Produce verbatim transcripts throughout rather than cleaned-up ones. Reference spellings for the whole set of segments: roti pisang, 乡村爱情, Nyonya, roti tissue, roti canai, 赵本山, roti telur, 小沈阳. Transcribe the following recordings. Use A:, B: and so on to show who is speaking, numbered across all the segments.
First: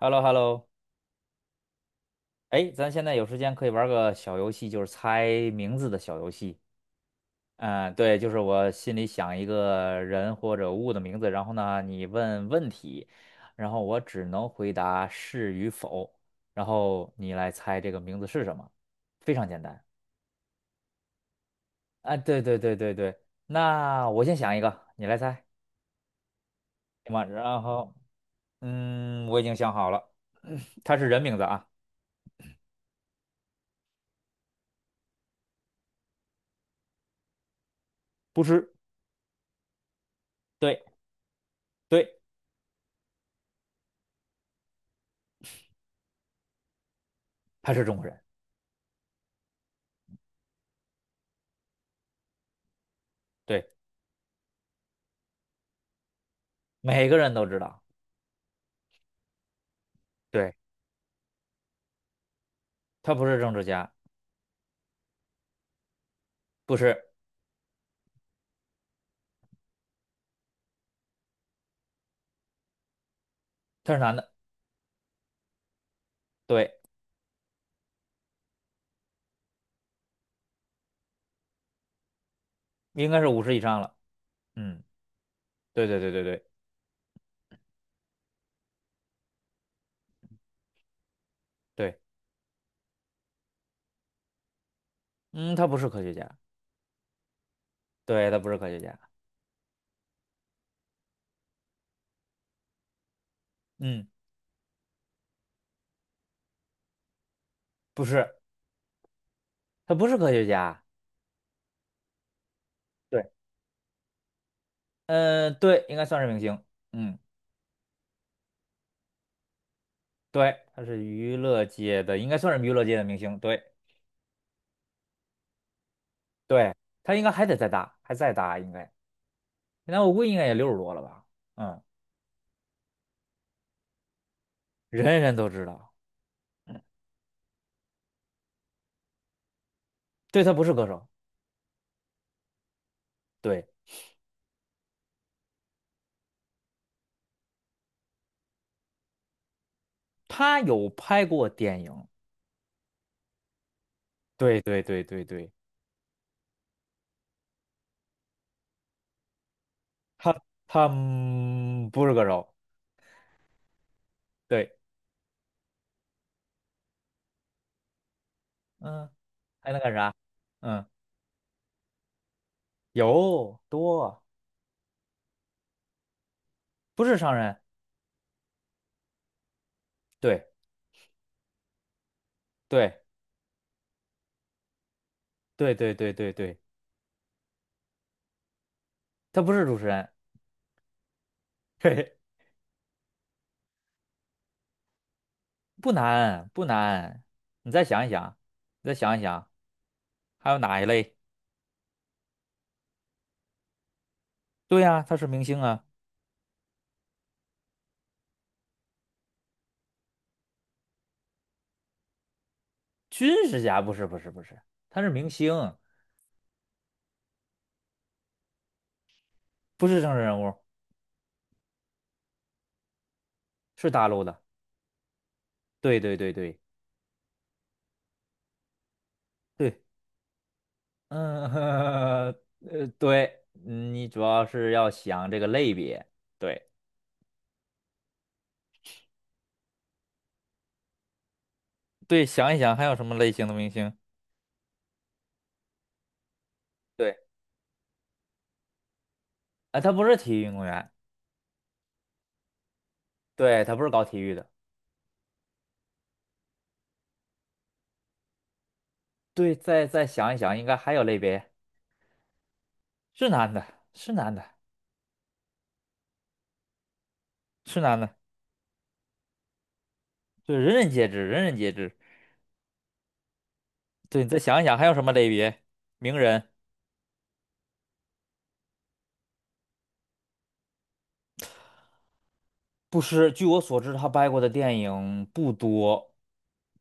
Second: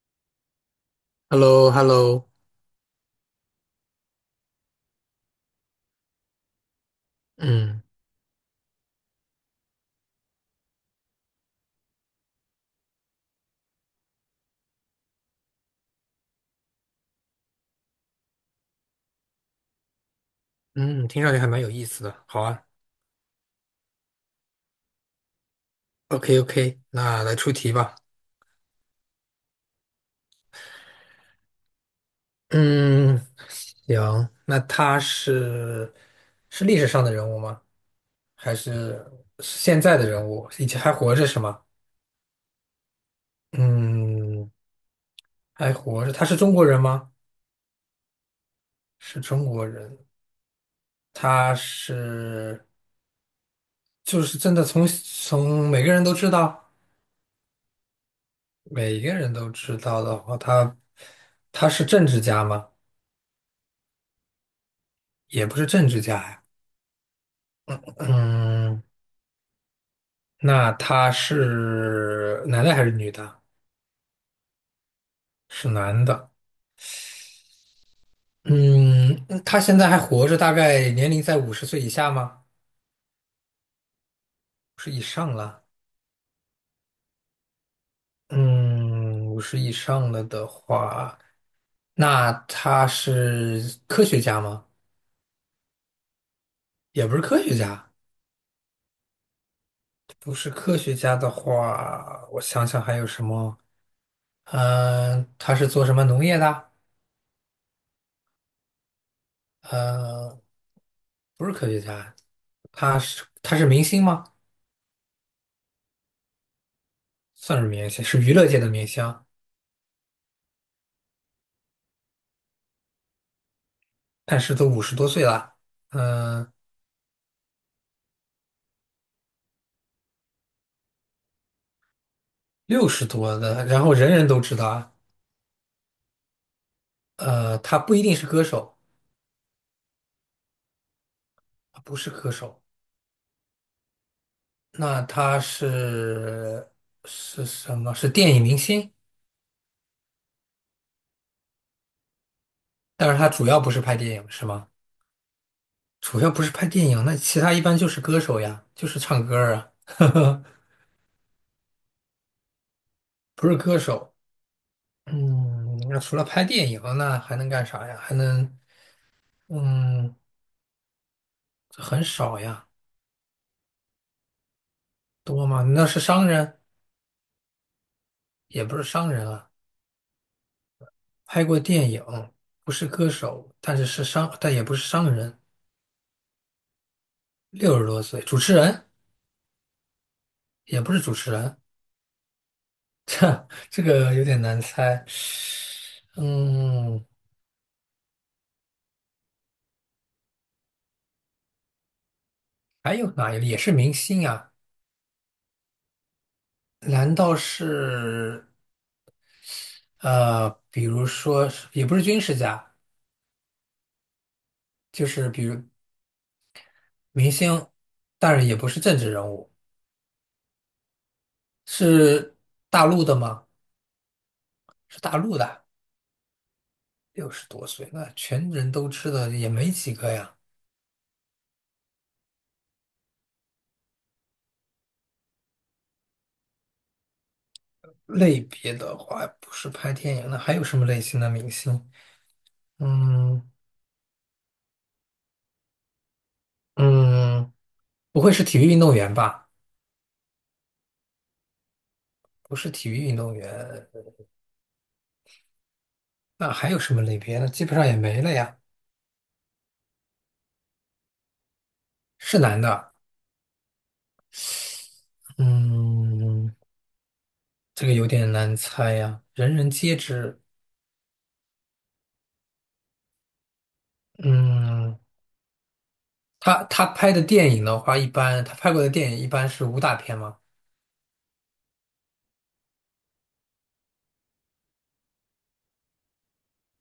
A: h e l l o h e l l o
B: h e l l o h e l l o
A: 哎，咱现在有时间可以玩个小游戏，就是猜名字的小游戏。
B: 嗯
A: 嗯，对，就是我心里想一个人或者物的名字，然后呢，你问问题，然后我只能回答是与否，然后你来猜这个名字是什么，非常简单。
B: 嗯，听上去还蛮有意思的。
A: 啊，对
B: 好
A: 对
B: 啊
A: 对对对，那我先想一个，你来猜，
B: ，OK OK，
A: 行
B: 那
A: 吗？
B: 来出
A: 然
B: 题
A: 后，
B: 吧。
A: 嗯，我已经想好了，他是人名字啊。
B: 嗯，行，那他是是历史上的人物吗？
A: 不
B: 还
A: 是，
B: 是是现在的人物？以前
A: 对
B: 还活着是吗？
A: 对，
B: 嗯，还活着。他是中国人吗？
A: 他是中国人，
B: 是中国人。他是
A: 对，
B: 就是真的从从每个人都知道，
A: 每个人都知道。
B: 每个人都知道的话，
A: 对，
B: 他他是政治家吗？
A: 他不是政治家，
B: 也不是政治家呀。
A: 不是，
B: 嗯，那他是男的还是女的？
A: 他是男的，
B: 是男的。
A: 对，
B: 嗯，嗯他现在还活着，大概年龄在五十岁以下吗？
A: 应该是五十以上了。
B: 五
A: 嗯，
B: 十以上了。
A: 对对对对对
B: 嗯，五十以上了的话，
A: 对，
B: 那他是科学家吗？
A: 嗯，他不是科学家，
B: 也不是科学家，
A: 对，他不是科学家，
B: 不是科学家的话，我想想还有什么？
A: 嗯，
B: 嗯、他是做什么农业的？
A: 不是，他不是科
B: 呃，
A: 学家，
B: 不是科学家，他
A: 对，
B: 是他是明星吗？
A: 呃，对，应该算是明星，嗯，
B: 算是明星，是娱乐界的明星，
A: 对，他是娱乐界的，应该算是娱乐界的明星，对
B: 但是都五十多岁了，嗯、
A: 对，他应该还得再大，还再大应该，那我估计应该也六十多了吧，嗯，
B: 六十多的，然后人人都知道啊。
A: 人人都知道。嗯，
B: 呃，他不一定是歌手，
A: 对，他不是歌手，
B: 他不是歌手，
A: 对，
B: 那他是是什么？是电影明星，
A: 他有拍过电影，
B: 但是他主要不是拍电影，是
A: 对
B: 吗？
A: 对对对对。
B: 主要不是拍电影，那其他一般就是歌手呀，就是唱歌儿啊，呵
A: 他
B: 呵，
A: 汉不是歌手，
B: 不是歌手。
A: 对，
B: 嗯，那除了拍电影，那还能干啥呀？还能，
A: 嗯，还能干啥？
B: 嗯，
A: 嗯，
B: 很少呀，
A: 有多
B: 多吗？那是商人。
A: 不是商人，
B: 也不是商人啊，
A: 对
B: 拍过电影，不是
A: 对
B: 歌手，但是是商，但也不是商人，
A: 对对对对对，
B: 六十多岁，主持人
A: 他不是主持人，
B: 也不是主持人，
A: 嘿嘿，
B: 这个有点难猜。
A: 不难不
B: 嗯，
A: 难，你再想一想，你再想一想，还有哪一类？
B: 还有哪一类也是明星啊？
A: 对呀、他是明星啊，
B: 难道是呃，比如说是也不是军事家，
A: 军事家不是不是不是，他
B: 就
A: 是明
B: 是比
A: 星，
B: 如明星，但是也不是政治人物，
A: 不是政治人物，
B: 是大陆的吗？
A: 是大陆的，
B: 是大陆的，
A: 对对对对
B: 六十多岁，那全人都知道也没
A: 对，
B: 几个呀。
A: 嗯，呃，对，你主要是要想这个类别，对
B: 类别的话，不是拍电影，的，还有什么类型的明星？
A: 对，想一想还有什么类型
B: 嗯
A: 的明星？对，
B: 嗯，不会是体育运动员吧？
A: 啊，他不是体育运动员，
B: 不是体育运动
A: 对，他不
B: 员，
A: 是搞体育的，
B: 那还有什么类别呢？基本上也没了呀。
A: 对，再再想一想，应该还有类别，
B: 是男的，
A: 是男的，是男的，
B: 嗯，
A: 是
B: 这个
A: 男
B: 有
A: 的，
B: 点难猜呀，人人皆知。
A: 对，人人皆知，人人皆知。对，你再想一想还有
B: 嗯，
A: 什么类别？名人。
B: 他他拍的电影的话，一般他拍过的电影一般是武打片吗？
A: 不是，据我所知，他拍过的电影不多，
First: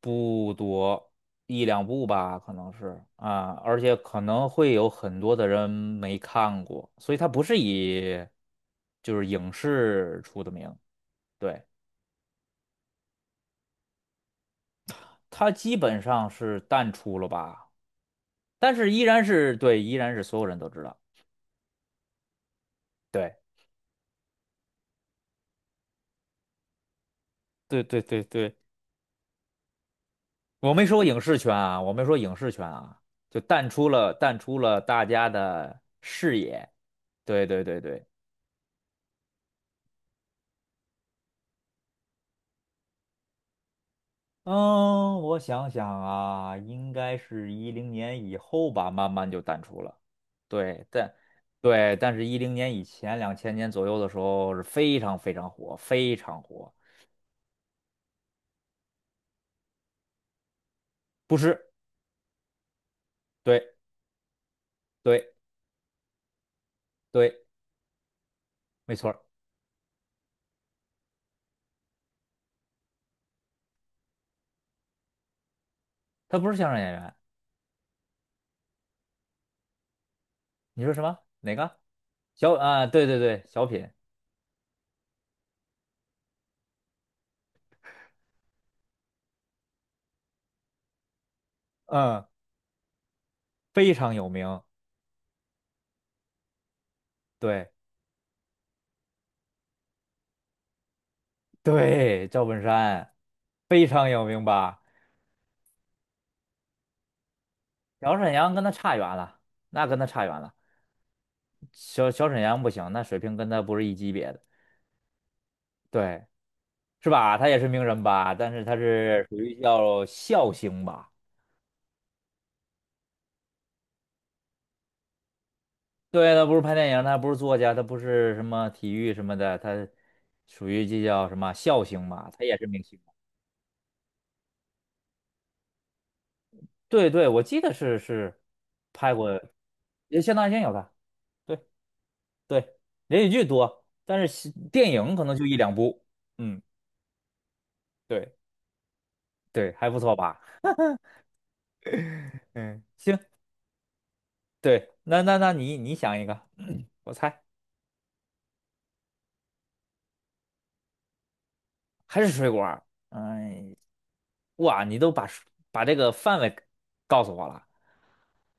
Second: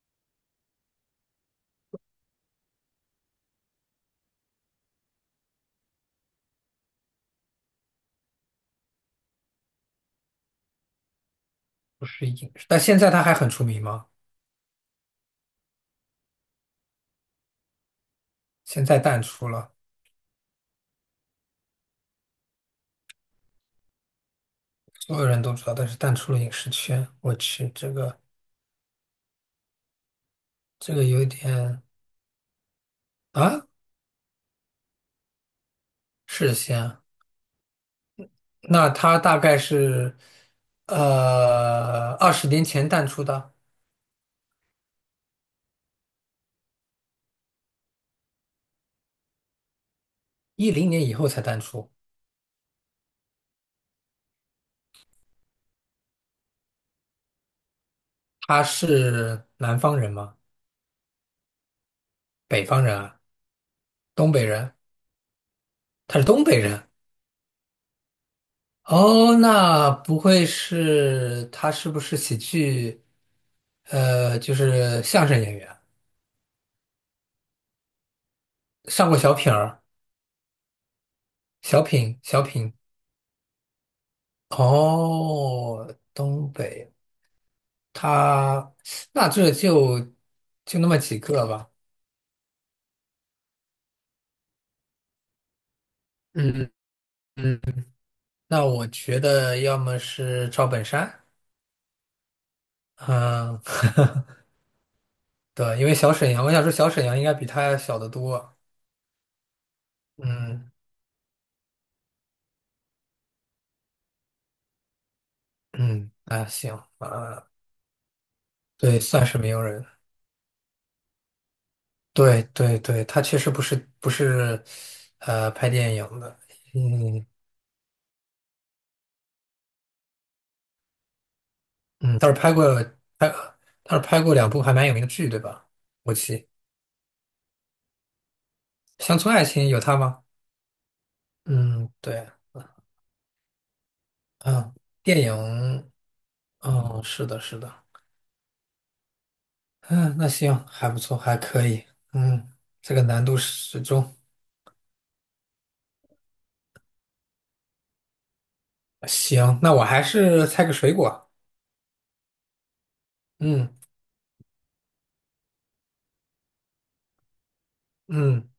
A: 不多，一两部吧，可能是啊，而且可能会有很多的人没看过，所以他不是以就是影视出的名，对，
B: 不是影视，但现在他还很出名吗？
A: 他基本上是淡出了吧，但
B: 现
A: 是
B: 在
A: 依
B: 淡
A: 然
B: 出
A: 是
B: 了，
A: 对，依然是所有人都知道，对，
B: 所有人都知道，但是淡出了影视圈。我去，
A: 对
B: 这
A: 对
B: 个。
A: 对对，我没
B: 这
A: 说
B: 个
A: 影
B: 有
A: 视圈啊，
B: 点
A: 我没说影视圈啊，就
B: 啊，
A: 淡出了，淡出了大家的视
B: 是
A: 野。
B: 先，
A: 对对对对，
B: 那他大概是呃二十年前淡出的，
A: 嗯，我想想啊，应该是一零年以后吧，慢慢就淡出了。
B: 一
A: 对，
B: 零年以
A: 但
B: 后才淡出。
A: 对，但是一零年以前，两千年左右的时候是非常非常火，非常火。
B: 他是南方人吗？
A: 不是，
B: 北方人啊？
A: 对
B: 东北人？
A: 对
B: 他是东北人。
A: 对，没错儿，
B: 哦，那不会是他是不是喜剧？呃，就是相声演员，
A: 他不是相声演员。
B: 上过小品儿、
A: 你说什么？哪个？
B: 小品、小
A: 小
B: 品。
A: 啊，对对对，小品，
B: 哦，东北。他那这就就那么几个吧。
A: 嗯，非常有名。
B: 嗯嗯，
A: 对
B: 那我觉得要么是赵本山，
A: 对，赵本山
B: 嗯，
A: 非常有名 吧？
B: 对，因为小沈阳，我想说小沈阳应该比他小得
A: 小沈阳
B: 多。
A: 跟他差远了，那跟他差远了。
B: 嗯
A: 小小沈阳不行，那水平跟他不是一级别的，
B: 嗯，
A: 对，
B: 啊行
A: 是吧？
B: 啊，
A: 他也是名人吧，但是他
B: 对，算
A: 是
B: 是
A: 属
B: 没
A: 于
B: 有人。
A: 叫笑星吧？
B: 对对对，他确实不是不是，呃，拍电影
A: 对，
B: 的。
A: 他不是拍电影，他
B: 嗯
A: 不是作家，他不是什么体育什么的，他属于这叫什么笑星
B: 嗯，
A: 吧？
B: 倒是
A: 他
B: 拍
A: 也是
B: 过
A: 明星。
B: 拍，倒是拍过两部还蛮有名的剧，对吧？我记
A: 对对，我记得是是拍
B: 《乡村
A: 过，
B: 爱情》有他
A: 也
B: 吗？
A: 相当于先有他。对
B: 嗯，对。
A: 对，连续剧多，但是戏
B: 嗯，
A: 电影
B: 电
A: 可能就一两
B: 影，
A: 部。嗯，
B: 嗯，是的，是的，
A: 对对，还不错
B: 嗯，那
A: 吧？
B: 行，还不错，还可以，嗯，
A: 嗯，
B: 这个
A: 行，
B: 难度适中，
A: 对，那那那你你想一个，我猜。
B: 行，那我还是猜个水果，
A: 还是水果儿？
B: 嗯
A: 哎，哇，你都把把这个范围告诉我了。
B: 嗯，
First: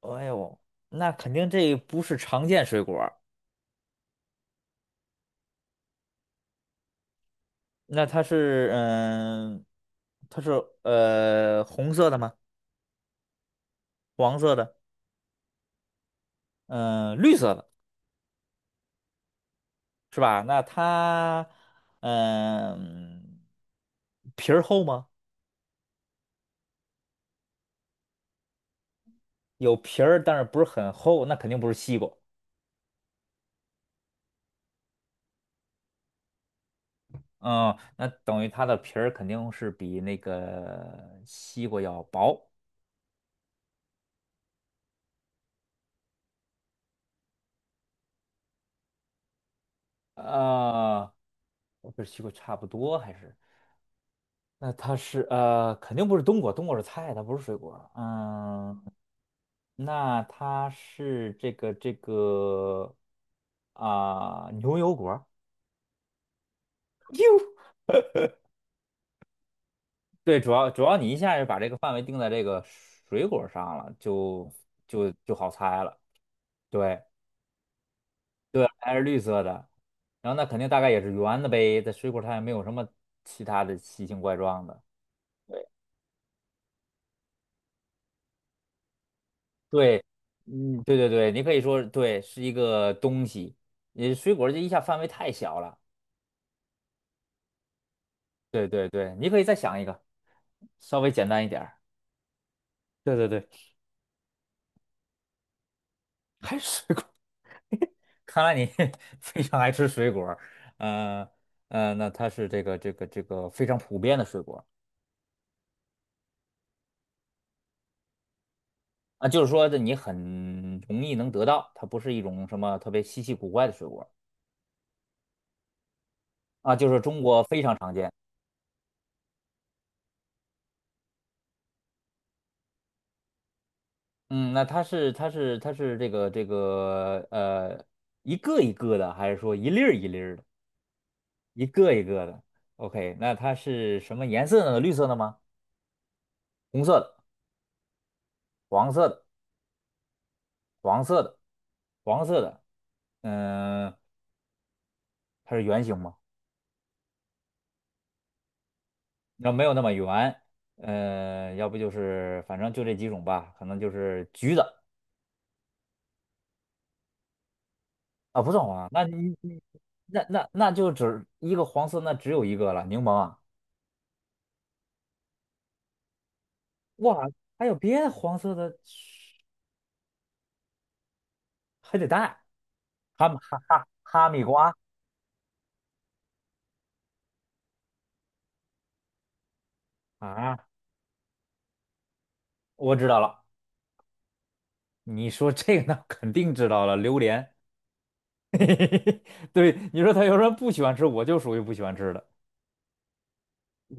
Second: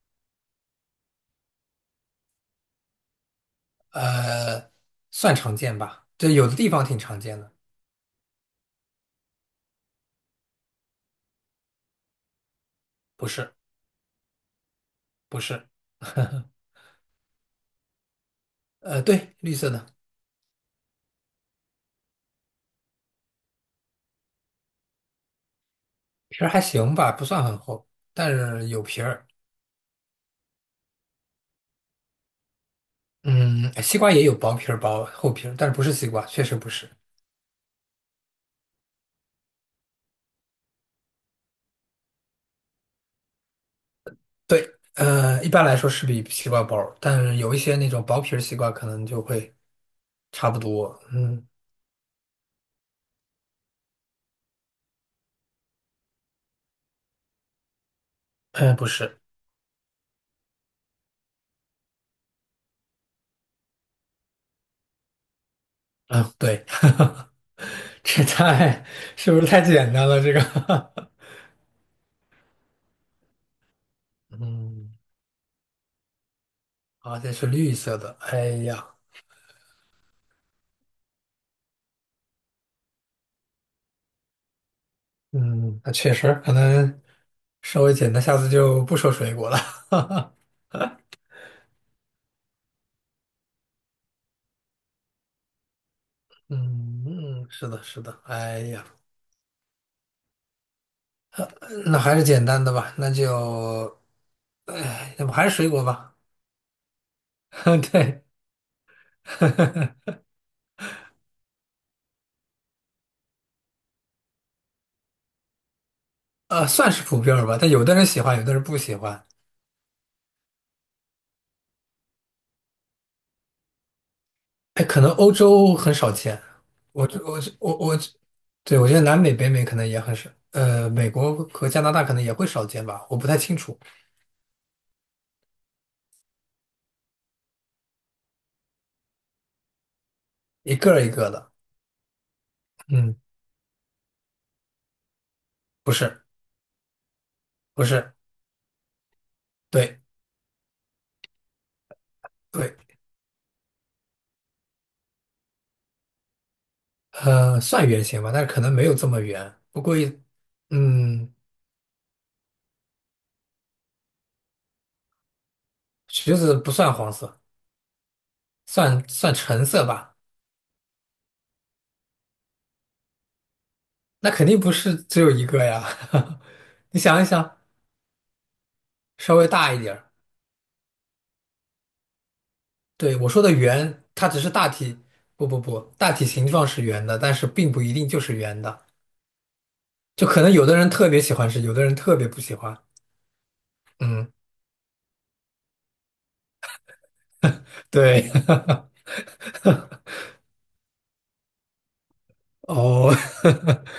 A: 哎呦，那肯定这不是常见水果儿，
B: 呃，算常见吧，这有的地方挺常见的，
A: 那它是嗯，它是呃红色的吗？
B: 不是
A: 黄色的，
B: 不是，
A: 嗯，绿色的
B: 呃，对，绿色的
A: 是吧？那它嗯皮儿厚吗？
B: 皮儿还行吧，不算很厚，但是有皮儿，
A: 有皮儿，但是不是很厚，那肯定不是西瓜。
B: 嗯，西瓜也有薄皮儿薄厚皮儿，但是不是西瓜，确实不是，
A: 嗯，那等于它的皮儿肯定是比那个西瓜要薄。
B: 对，呃，一般来说是比西瓜薄儿但是有一些那种薄皮儿西瓜可能就会差不多。
A: 啊，
B: 嗯，
A: 我不是西瓜差不多，还是那它是呃，肯定不是冬瓜，冬瓜是菜，它不是水果。
B: 呃，
A: 嗯，
B: 不是，
A: 那它是这个这个啊、牛油果。
B: 嗯，对，
A: 哟，
B: 这太，是不是太简单了？这
A: 对，
B: 个，
A: 主要主要你一下就把这个范围定在这个水果上了，就
B: 嗯，
A: 就就好猜了。对
B: 而且是绿色的。哎
A: 对，
B: 呀，
A: 还是绿色的，然后那肯定大概也是圆的呗，在水果它也没有什么其他的奇形怪状的。
B: 嗯，那确实可能稍微简单，下次就不说水果了。
A: 对，嗯，对对对，你可以说对，是一个东西。你水果儿这一下范围太小了。
B: 嗯嗯，是的，是的。哎
A: 对
B: 呀，
A: 对对，你可以再想一个，稍微简单一点儿。
B: 那还是简单的吧，那
A: 对对对，
B: 就，哎，要不还是水果吧？
A: 还是水果儿。
B: 对。
A: 看来你 非常爱吃水 果儿。呃呃，那它是这个这个这个非常普遍的水果儿
B: 呃，算是普遍儿吧，但有的人喜欢，有的人不喜欢。
A: 啊，就是说这你很容易能得到，它不是一种什么特别稀奇古怪的水果儿
B: 哎，可能欧洲很少见，
A: 啊，就是
B: 我
A: 中
B: 我
A: 国非常
B: 我
A: 常
B: 我，
A: 见。
B: 对，我觉得南美、北美可能也很少，呃，美国和加拿大可能也会少见吧，我不太清楚，
A: 嗯，那它是它是它是这个这个呃一个一个的，还是说一粒儿一粒儿的，
B: 一个儿一个的。
A: 一个一个的？OK，
B: 嗯，
A: 那它是什么颜色呢？绿色的吗？
B: 不是，
A: 红色的、
B: 不是，
A: 黄色的、
B: 对
A: 黄色的、黄色的。
B: 对，
A: 嗯、它是圆形吗？
B: 呃，算圆形吧，但是可能没有这么
A: 那
B: 圆。
A: 没有
B: 不
A: 那么
B: 过也，
A: 圆。
B: 嗯，
A: 呃，要不就是反正就这几种吧，可能就是橘子
B: 橘子不算黄色，
A: 啊，不算黄啊。那
B: 算算
A: 你你
B: 橙色吧。
A: 那那那就只一个黄色，那只有一个了，柠檬啊。
B: 那肯定不是只有一个呀，你想
A: 哇，
B: 一想，
A: 还有别的黄色的？
B: 稍微大一点儿。
A: 还得带
B: 对，我
A: 哈密
B: 说的
A: 哈哈
B: 圆，它
A: 哈
B: 只
A: 密
B: 是大
A: 瓜
B: 体，不不不，大体形状是圆的，但是并不一定就是圆的，就可能
A: 啊！
B: 有的人特别喜欢吃，有的人特别不喜欢。
A: 我知道了，
B: 嗯，
A: 你说这个那肯定知道了，榴莲。
B: 对，
A: 对，你说他有人不喜欢吃，我就属于不喜欢吃的，
B: 哦，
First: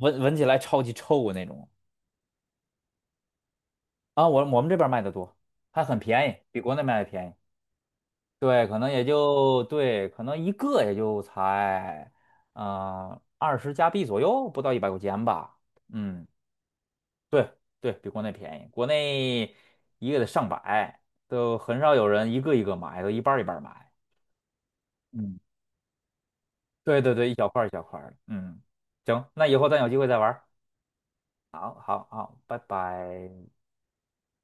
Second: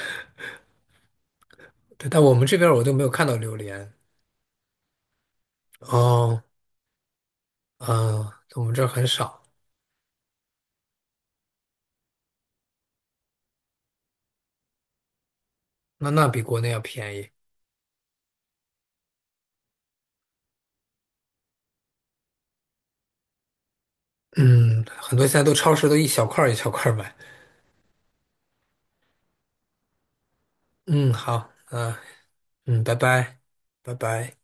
A: 闻闻起来超级臭的那种
B: 对，但我们这边儿我都没有看到榴莲。
A: 啊。我我们这边卖的多，还很便宜，
B: 哦，
A: 比国内卖的便宜。
B: 嗯，我
A: 对，
B: 们
A: 可
B: 这儿
A: 能也
B: 很少，
A: 就对，可能一个也就才嗯二十加币左右，不到一百块钱吧。
B: 那
A: 嗯。
B: 那比国内要便宜。
A: 对对，比国内便宜，国内一个得上百，都很少有人一个一个买，都一半儿一半儿买。
B: 嗯，很多现
A: 嗯，
B: 在都超市都一小块儿一小块儿
A: 对对
B: 买。
A: 对，一小块儿一小块儿的。嗯，行，那以后咱有机会再玩儿。
B: 嗯，好，
A: 好，
B: 嗯、
A: 好，好，拜
B: 嗯，拜
A: 拜。
B: 拜，拜拜。